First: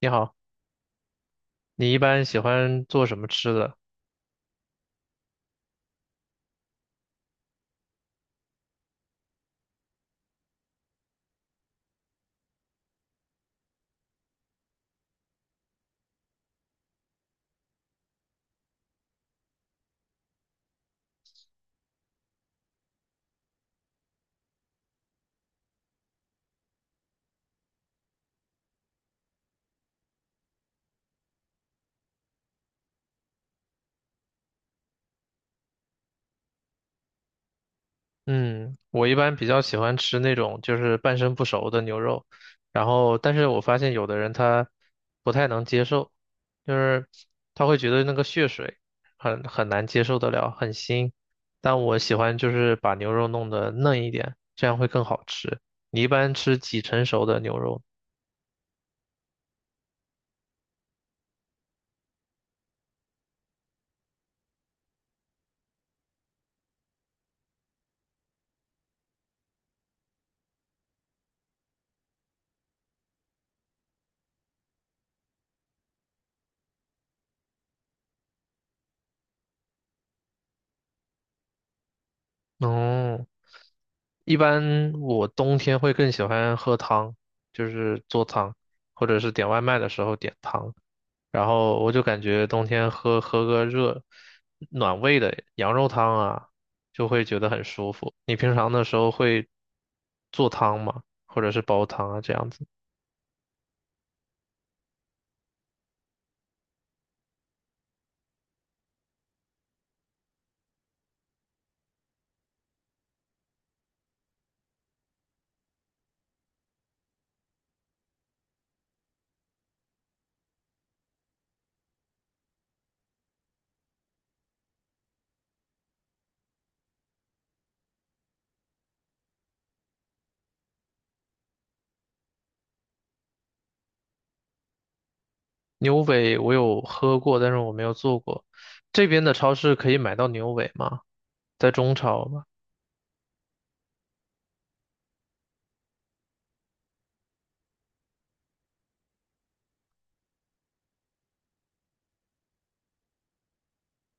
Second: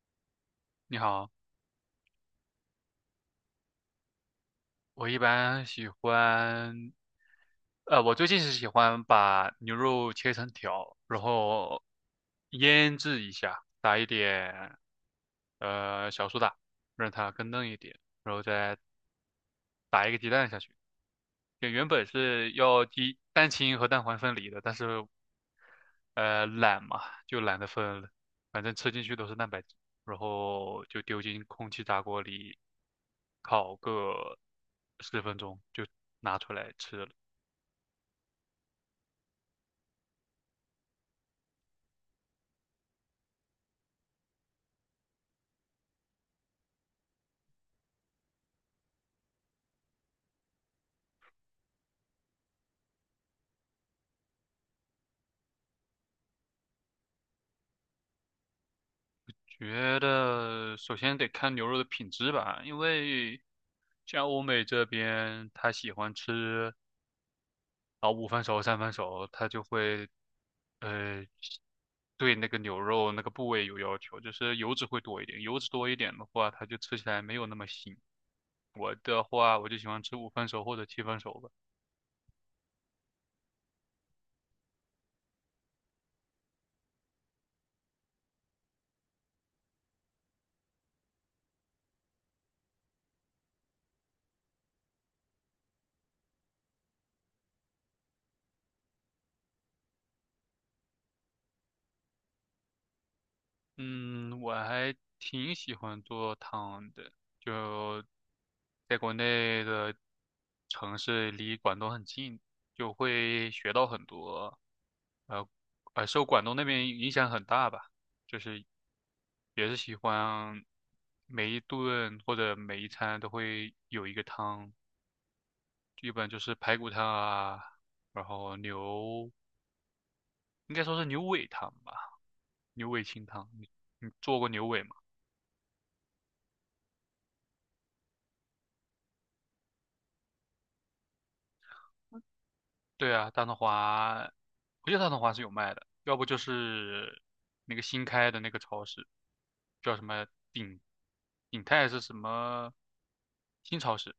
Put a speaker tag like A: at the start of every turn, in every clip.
A: 你好，
B: 你好，
A: 你一般喜欢做什么吃的？
B: 我一般喜欢，我最近是喜欢把牛肉切成条，然后腌制一下，打一点小苏打，让它更嫩一点，然后再打一个鸡蛋下去。就原本是要鸡蛋清和蛋黄分离的，但是懒嘛，就懒得分了，反正吃进去都是蛋白质，然后就丢进空气炸锅里烤个10分钟，就拿出来吃了。
A: 嗯，我一般比较喜欢吃那种就是半生不熟的牛肉，然后但是我发现有的人他不太能接受，就是他会觉得那个血水很难接受得了，很腥。但我喜欢就是把牛肉弄得嫩一点，这样会更好吃。你一般吃几成熟的牛肉呢？
B: 觉得首先得看牛肉的品质吧，因为像欧美这边他喜欢吃。然后五分熟、三分熟，它就会呃对那个牛肉那个部位有要求，就是油脂会多一点，油脂多一点的话，它就吃起来没有那么腥。我的话，我就喜欢吃五分熟或者七分熟吧。
A: 哦，一般我冬天会更喜欢喝汤，就是做汤，或者是点外卖的时候点汤。然后我就感觉冬天喝个热暖胃的羊肉汤啊，就会觉得很舒服。你平常的时候会做汤吗？或者是煲汤啊这样子？
B: 嗯，我还挺喜欢做汤的，就在国内的城市离广东很近，就会学到很多，呃，受广东那边影响很大吧，就是也是喜欢每一顿或者每一餐都会有一个汤，基本就是排骨汤啊，然后牛，应该说是牛尾汤吧，牛尾清汤。你做过牛尾吗？
A: 牛尾我有喝过，但是我没有做过。这边的超市可以买到牛尾吗？在中超吗？
B: 对啊，大统华，我记得大统华是有卖的，要不就是那个新开的那个超市，叫什么鼎鼎泰是什么新超市，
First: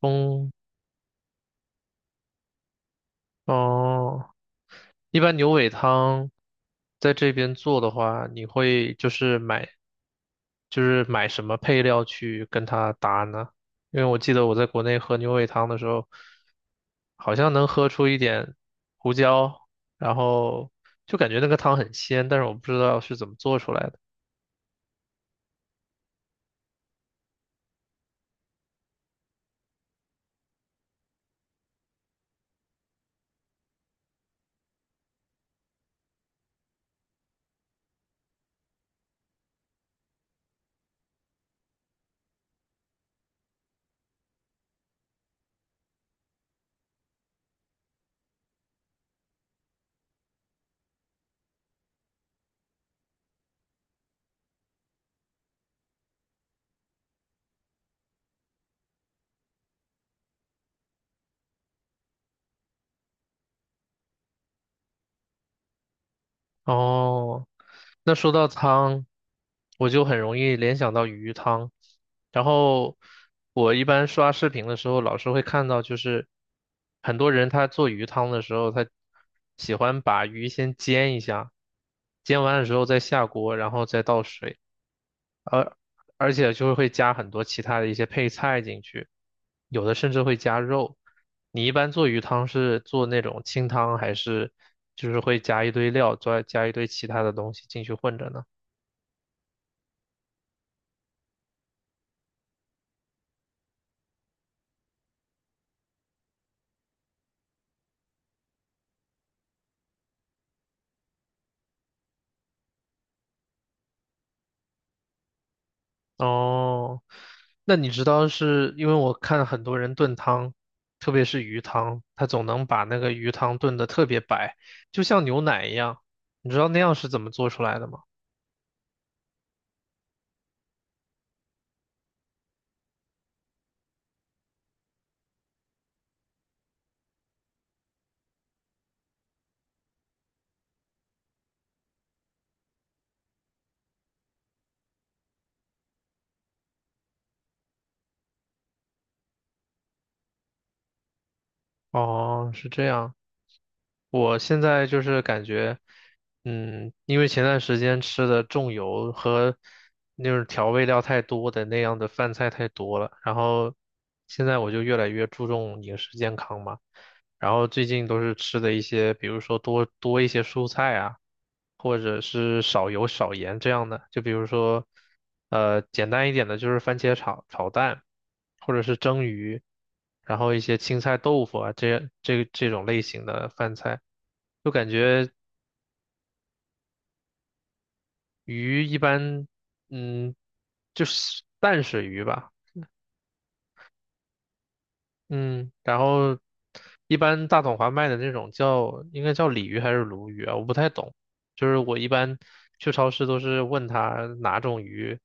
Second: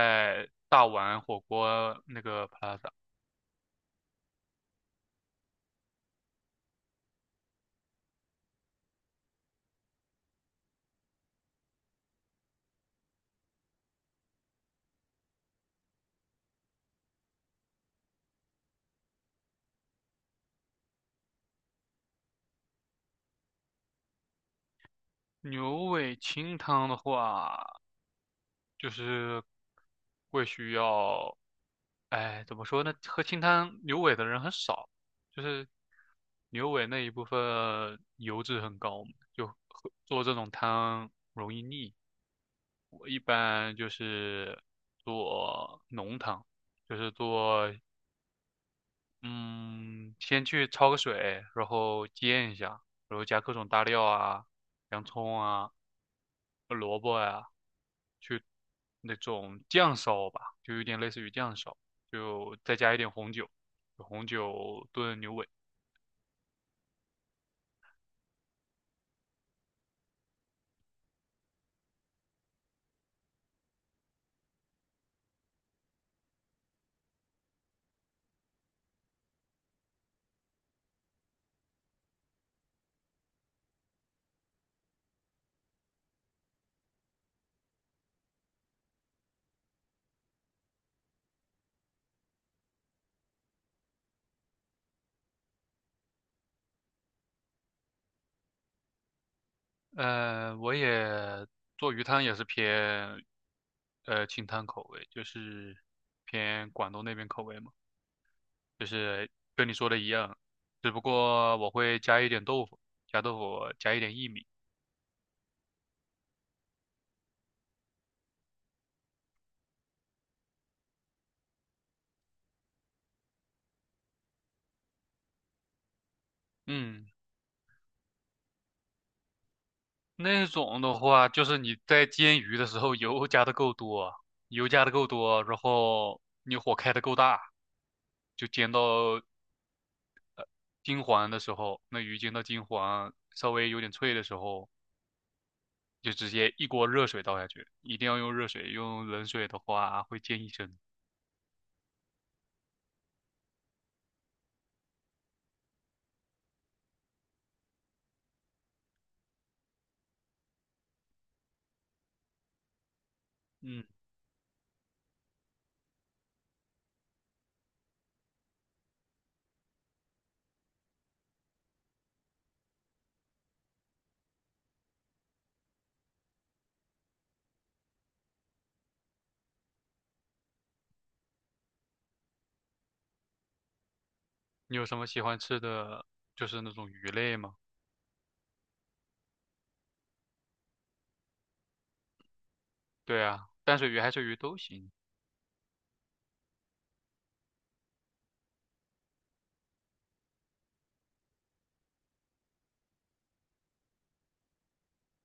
A: 中，
B: 大碗火锅那个 Plaza。
A: 哦。一般牛尾汤在这边做的话，你会就是买，就是买什么配料去跟它搭呢？因为我记得我在国内喝牛尾汤的时候，好像能喝出一点胡椒，然后就感觉那个汤很鲜，但是我不知道是怎么做出来的。
B: 牛尾清汤的话，就是会需要，哎，怎么说呢？喝清汤牛尾的人很少，就是牛尾那一部分油脂很高嘛就喝做这种汤容易腻。我一般就是做浓汤，就是做嗯，先去焯个水，然后煎一下，然后加各种大料啊，洋葱啊，萝卜呀、去那种酱烧吧，就有点类似于酱烧，就再加一点红酒，红酒炖牛尾。
A: 哦，那说到汤，我就很容易联想到鱼汤。然后我一般刷视频的时候，老是会看到，就是很多人他做鱼汤的时候，他喜欢把鱼先煎一下，煎完了之后再下锅，然后再倒水。而而且就是会加很多其他的一些配菜进去，有的甚至会加肉。你一般做鱼汤是做那种清汤，还是就是会加一堆料，再加一堆其他的东西进去混着呢？
B: 我也做鱼汤也是偏清汤口味，就是偏广东那边口味嘛，就是跟你说的一样，只不过我会加一点豆腐，加豆腐，加一点薏米。
A: 哦，那你知道是因为我看很多人炖汤，特别是鱼汤，他总能把那个鱼汤炖得特别白，就像牛奶一样。你知道那样
B: 嗯，
A: 是怎么做出来的吗？
B: 那种的话，就是你在煎鱼的时候油加的够多，油加的够多，然后你火开的够大，就煎到金黄的时候，那鱼煎到金黄，稍微有点脆的时候，就直接一锅热水倒下去，一定要用热水，用冷水的话会溅一身。
A: 哦，是这样。我现在就是感觉，嗯，因为前段时间吃的重油和那种调味料太多的那样的饭菜太多了，然后
B: 嗯，
A: 现在我就越来越注重饮食健康嘛。然后最近都是吃的一些，比如说多多一些蔬菜啊，或者是少油少盐这样的。就比如说，简单一点的就是番茄炒蛋，或者是蒸鱼，然后一些青菜豆腐啊，这种类型的饭菜，就
B: 你有
A: 感
B: 什么喜
A: 觉
B: 欢吃的，就是那种鱼类吗？
A: 鱼一般，嗯，就是淡水鱼吧。
B: 对啊，淡水鱼、海水鱼都行。
A: 嗯，然后一般大统华卖的那种叫应该叫鲤鱼还是鲈鱼啊？我不太懂，就是我一般去超市都是问他哪种鱼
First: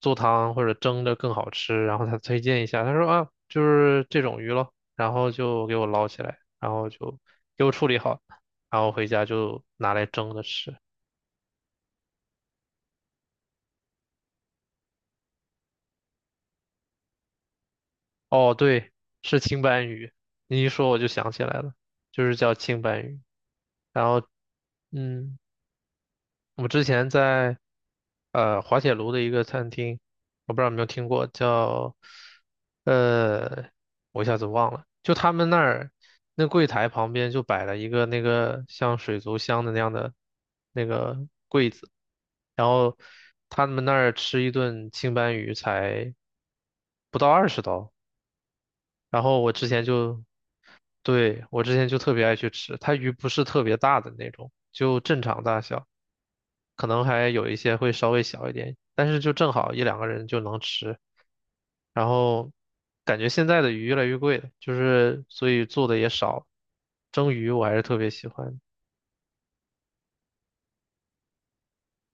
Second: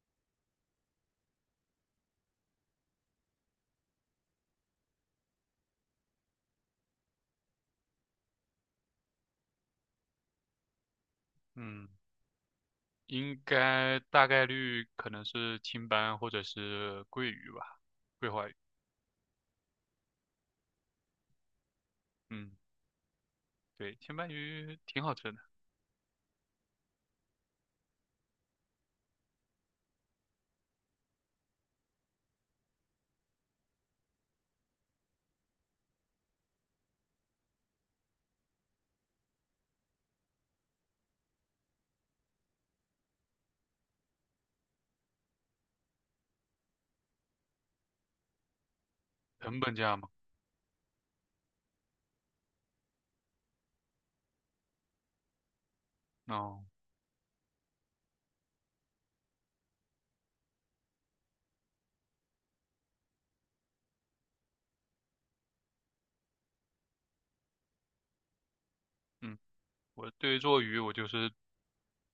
A: 做汤或者蒸着更好吃，然后他推荐一下，他说啊就是这种鱼咯，然后就给我捞起来，然后就给我处理好，然后回家就拿来蒸着吃。
B: 嗯。应该大概率可能是青斑或者是桂鱼吧，桂花
A: 哦，
B: 鱼。
A: 对，是青斑鱼，你一说我就想起来了，就是
B: 嗯，
A: 叫青斑鱼，
B: 对，
A: 然
B: 青
A: 后。
B: 斑鱼挺好吃
A: 嗯，
B: 的，
A: 我之前在滑铁卢的一个餐厅，我不知道有没有听过，叫呃，我一下子忘了，就他们那儿那柜台旁边就摆了一个那个像水族箱的那样的那个柜子，然后他们那儿吃一顿青斑鱼才不到20刀，然后我
B: 成
A: 之
B: 本
A: 前
B: 价嘛。
A: 就，对，我之前就特别爱去吃，它鱼不是特别大的那种，就正常大小。
B: 哦，
A: 可能还有一些会稍微小一点，但是就正好一两个人就能吃。然后感觉现在的鱼越来越贵了，就是所以做的也少。蒸鱼我还是特别喜欢，
B: 嗯，我对于做鱼我就是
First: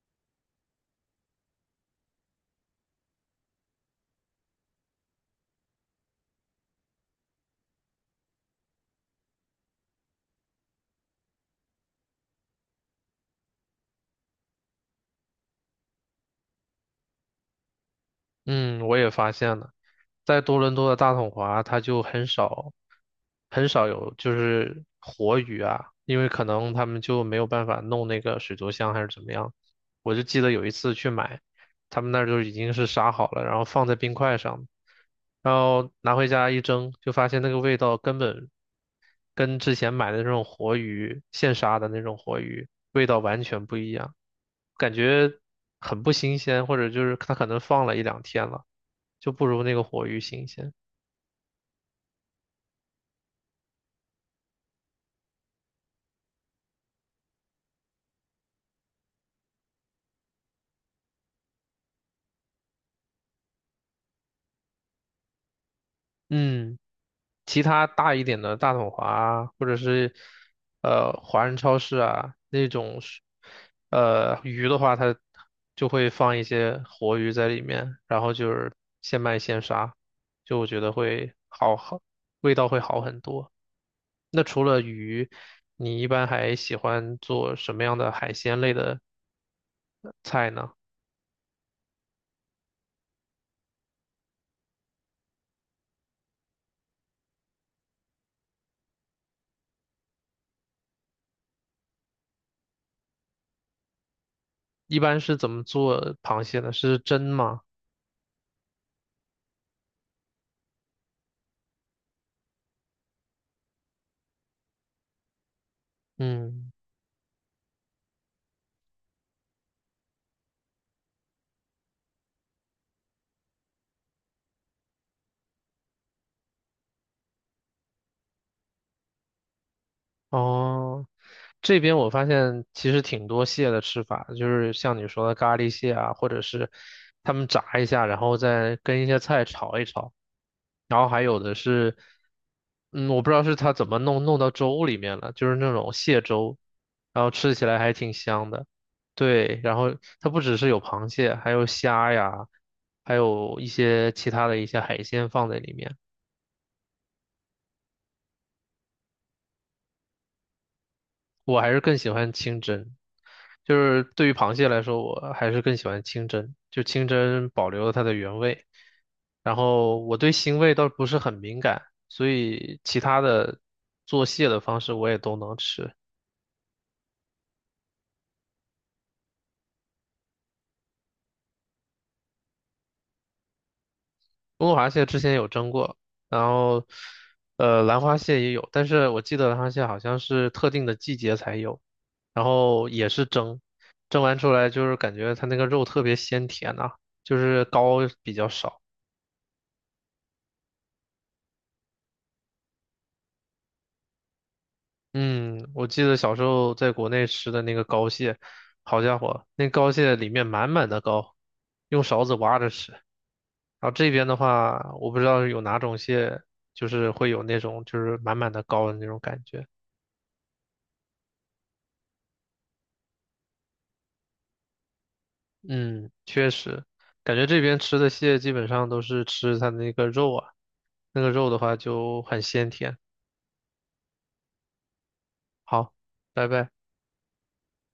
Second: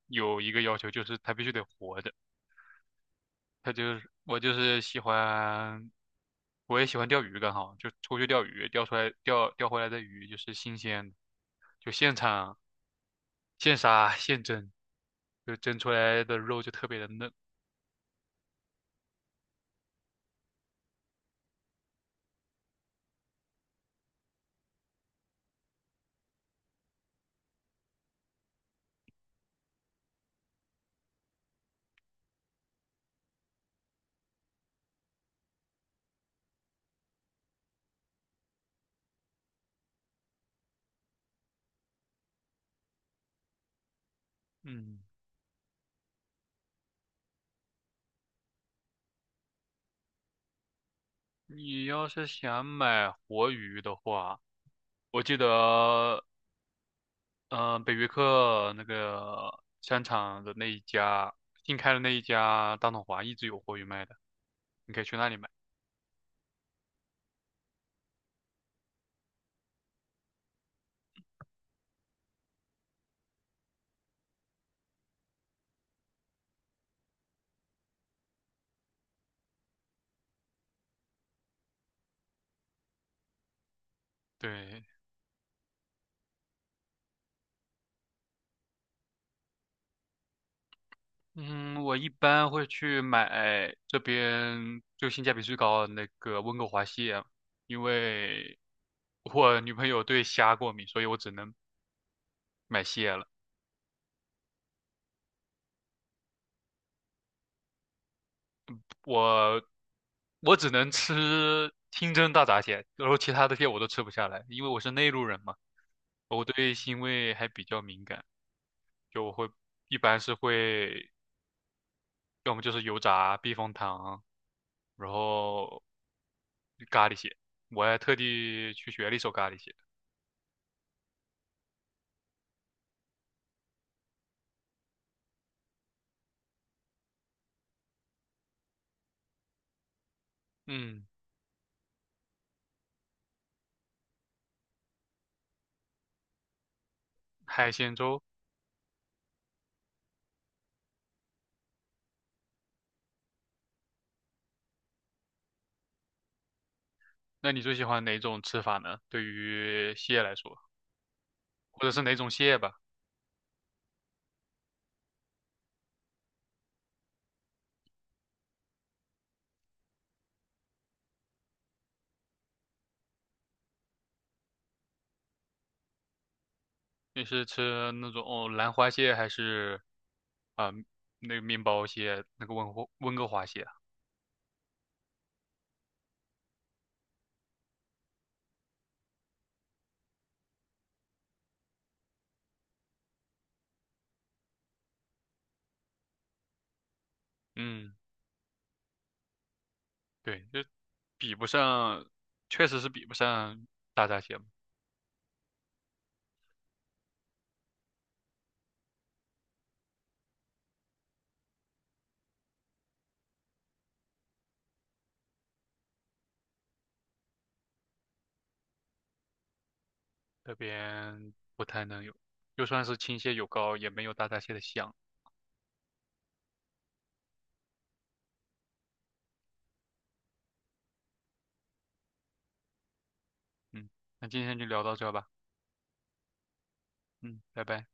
B: 有一个要求，就是它必须得活着。它就是我就是喜欢，我也喜欢钓鱼，刚好就出去钓鱼，钓出来钓回来的鱼就是新鲜的，就现场现杀现蒸，就蒸出来的肉就特别的嫩。
A: 嗯，我也发现了。在多伦多的大统华，它就很少很少有就是活鱼啊，因为可能他们就没有办法弄那个水族箱还是怎么样。我就记得有一次去买，他们那儿就已经是杀好了，然后放在冰块上，然后拿回家一蒸，就发现那个味道根本跟之前买的那种活鱼，现杀的那种活鱼，味道完全不一样，感
B: 嗯。
A: 觉很不新鲜，或者就是它可能放了一两天了，就不如那个活鱼新鲜。
B: 你要是想买活鱼的话，我记得，嗯、北约克那个商场的那一家，新开的那一家大统华一直有活鱼卖的，你可以去那里买。
A: 嗯，其他大一点的大统华啊，或者是华人超市啊那种是，鱼的话，它就会放一些活鱼在里面，然后就是现卖现杀，就我觉得会好，味道会好很多。那除了
B: 对，
A: 鱼，你一般还喜欢做什么样的海鲜类的菜呢？
B: 嗯，我一般会去买这边就性价比最高的那个温哥华蟹，因为我女朋友对虾过敏，所以我只能买蟹了。
A: 一般是怎么做螃蟹的？是蒸吗？
B: 我我只能吃清蒸大闸蟹，然后其他的蟹我都吃不下来，因为我是内陆人嘛，我
A: 嗯，
B: 对腥味还比较敏感，就我会一般是会要么就是油炸避风塘，然后咖喱蟹，我还特地去学了一手咖喱蟹。
A: 哦。这边我发现其实挺多蟹的吃法，就是像你说的咖喱蟹啊，或者是他们炸一下，然后再跟一些菜炒一炒，然
B: 嗯，
A: 后还有的是，嗯，我不知道是它怎么弄到粥里面了，就是那种蟹粥，然后吃起
B: 海
A: 来还
B: 鲜
A: 挺
B: 粥，
A: 香的。对，然后它不只是有螃蟹，还有虾呀，还有一些其他的一些海鲜放在里面。
B: 那你最喜欢哪种吃法呢？对于蟹来说，
A: 我还是
B: 或者
A: 更
B: 是
A: 喜
B: 哪种
A: 欢
B: 蟹
A: 清
B: 吧？
A: 蒸，就是对于螃蟹来说，我还是更喜欢清蒸，就清蒸保留了它的原味。然后我对腥味倒不是很敏感，所以其他的做蟹的方式我也都能吃。
B: 你是吃那种哦兰花蟹还是啊、那个面包蟹，那个温哥华蟹啊？
A: 中国螃蟹之前有蒸过，然后兰花蟹也有，但是我记得兰花蟹好像是特定的季节才有，然后也是蒸，蒸完出来就是感觉它那个肉特别鲜甜呐、就是
B: 嗯，
A: 膏比较少。
B: 对，就比不上，确实是比不上大闸蟹嘛
A: 嗯，我记得小时候在国内吃的那个膏蟹，好家伙，那膏蟹里面满满的膏，用勺子挖着吃。然后这边的话，我不知道有哪种蟹，就是会有那种就是满满的膏的那种感觉。
B: 这边不太能有，就算是青蟹有膏，也没有大闸蟹的香。
A: 嗯，确实，感觉这边吃的蟹基本上都是吃它那个肉啊，那个肉的话就很鲜甜。
B: 嗯，那今天就聊到这吧。
A: 好，拜拜。
B: 嗯，拜拜。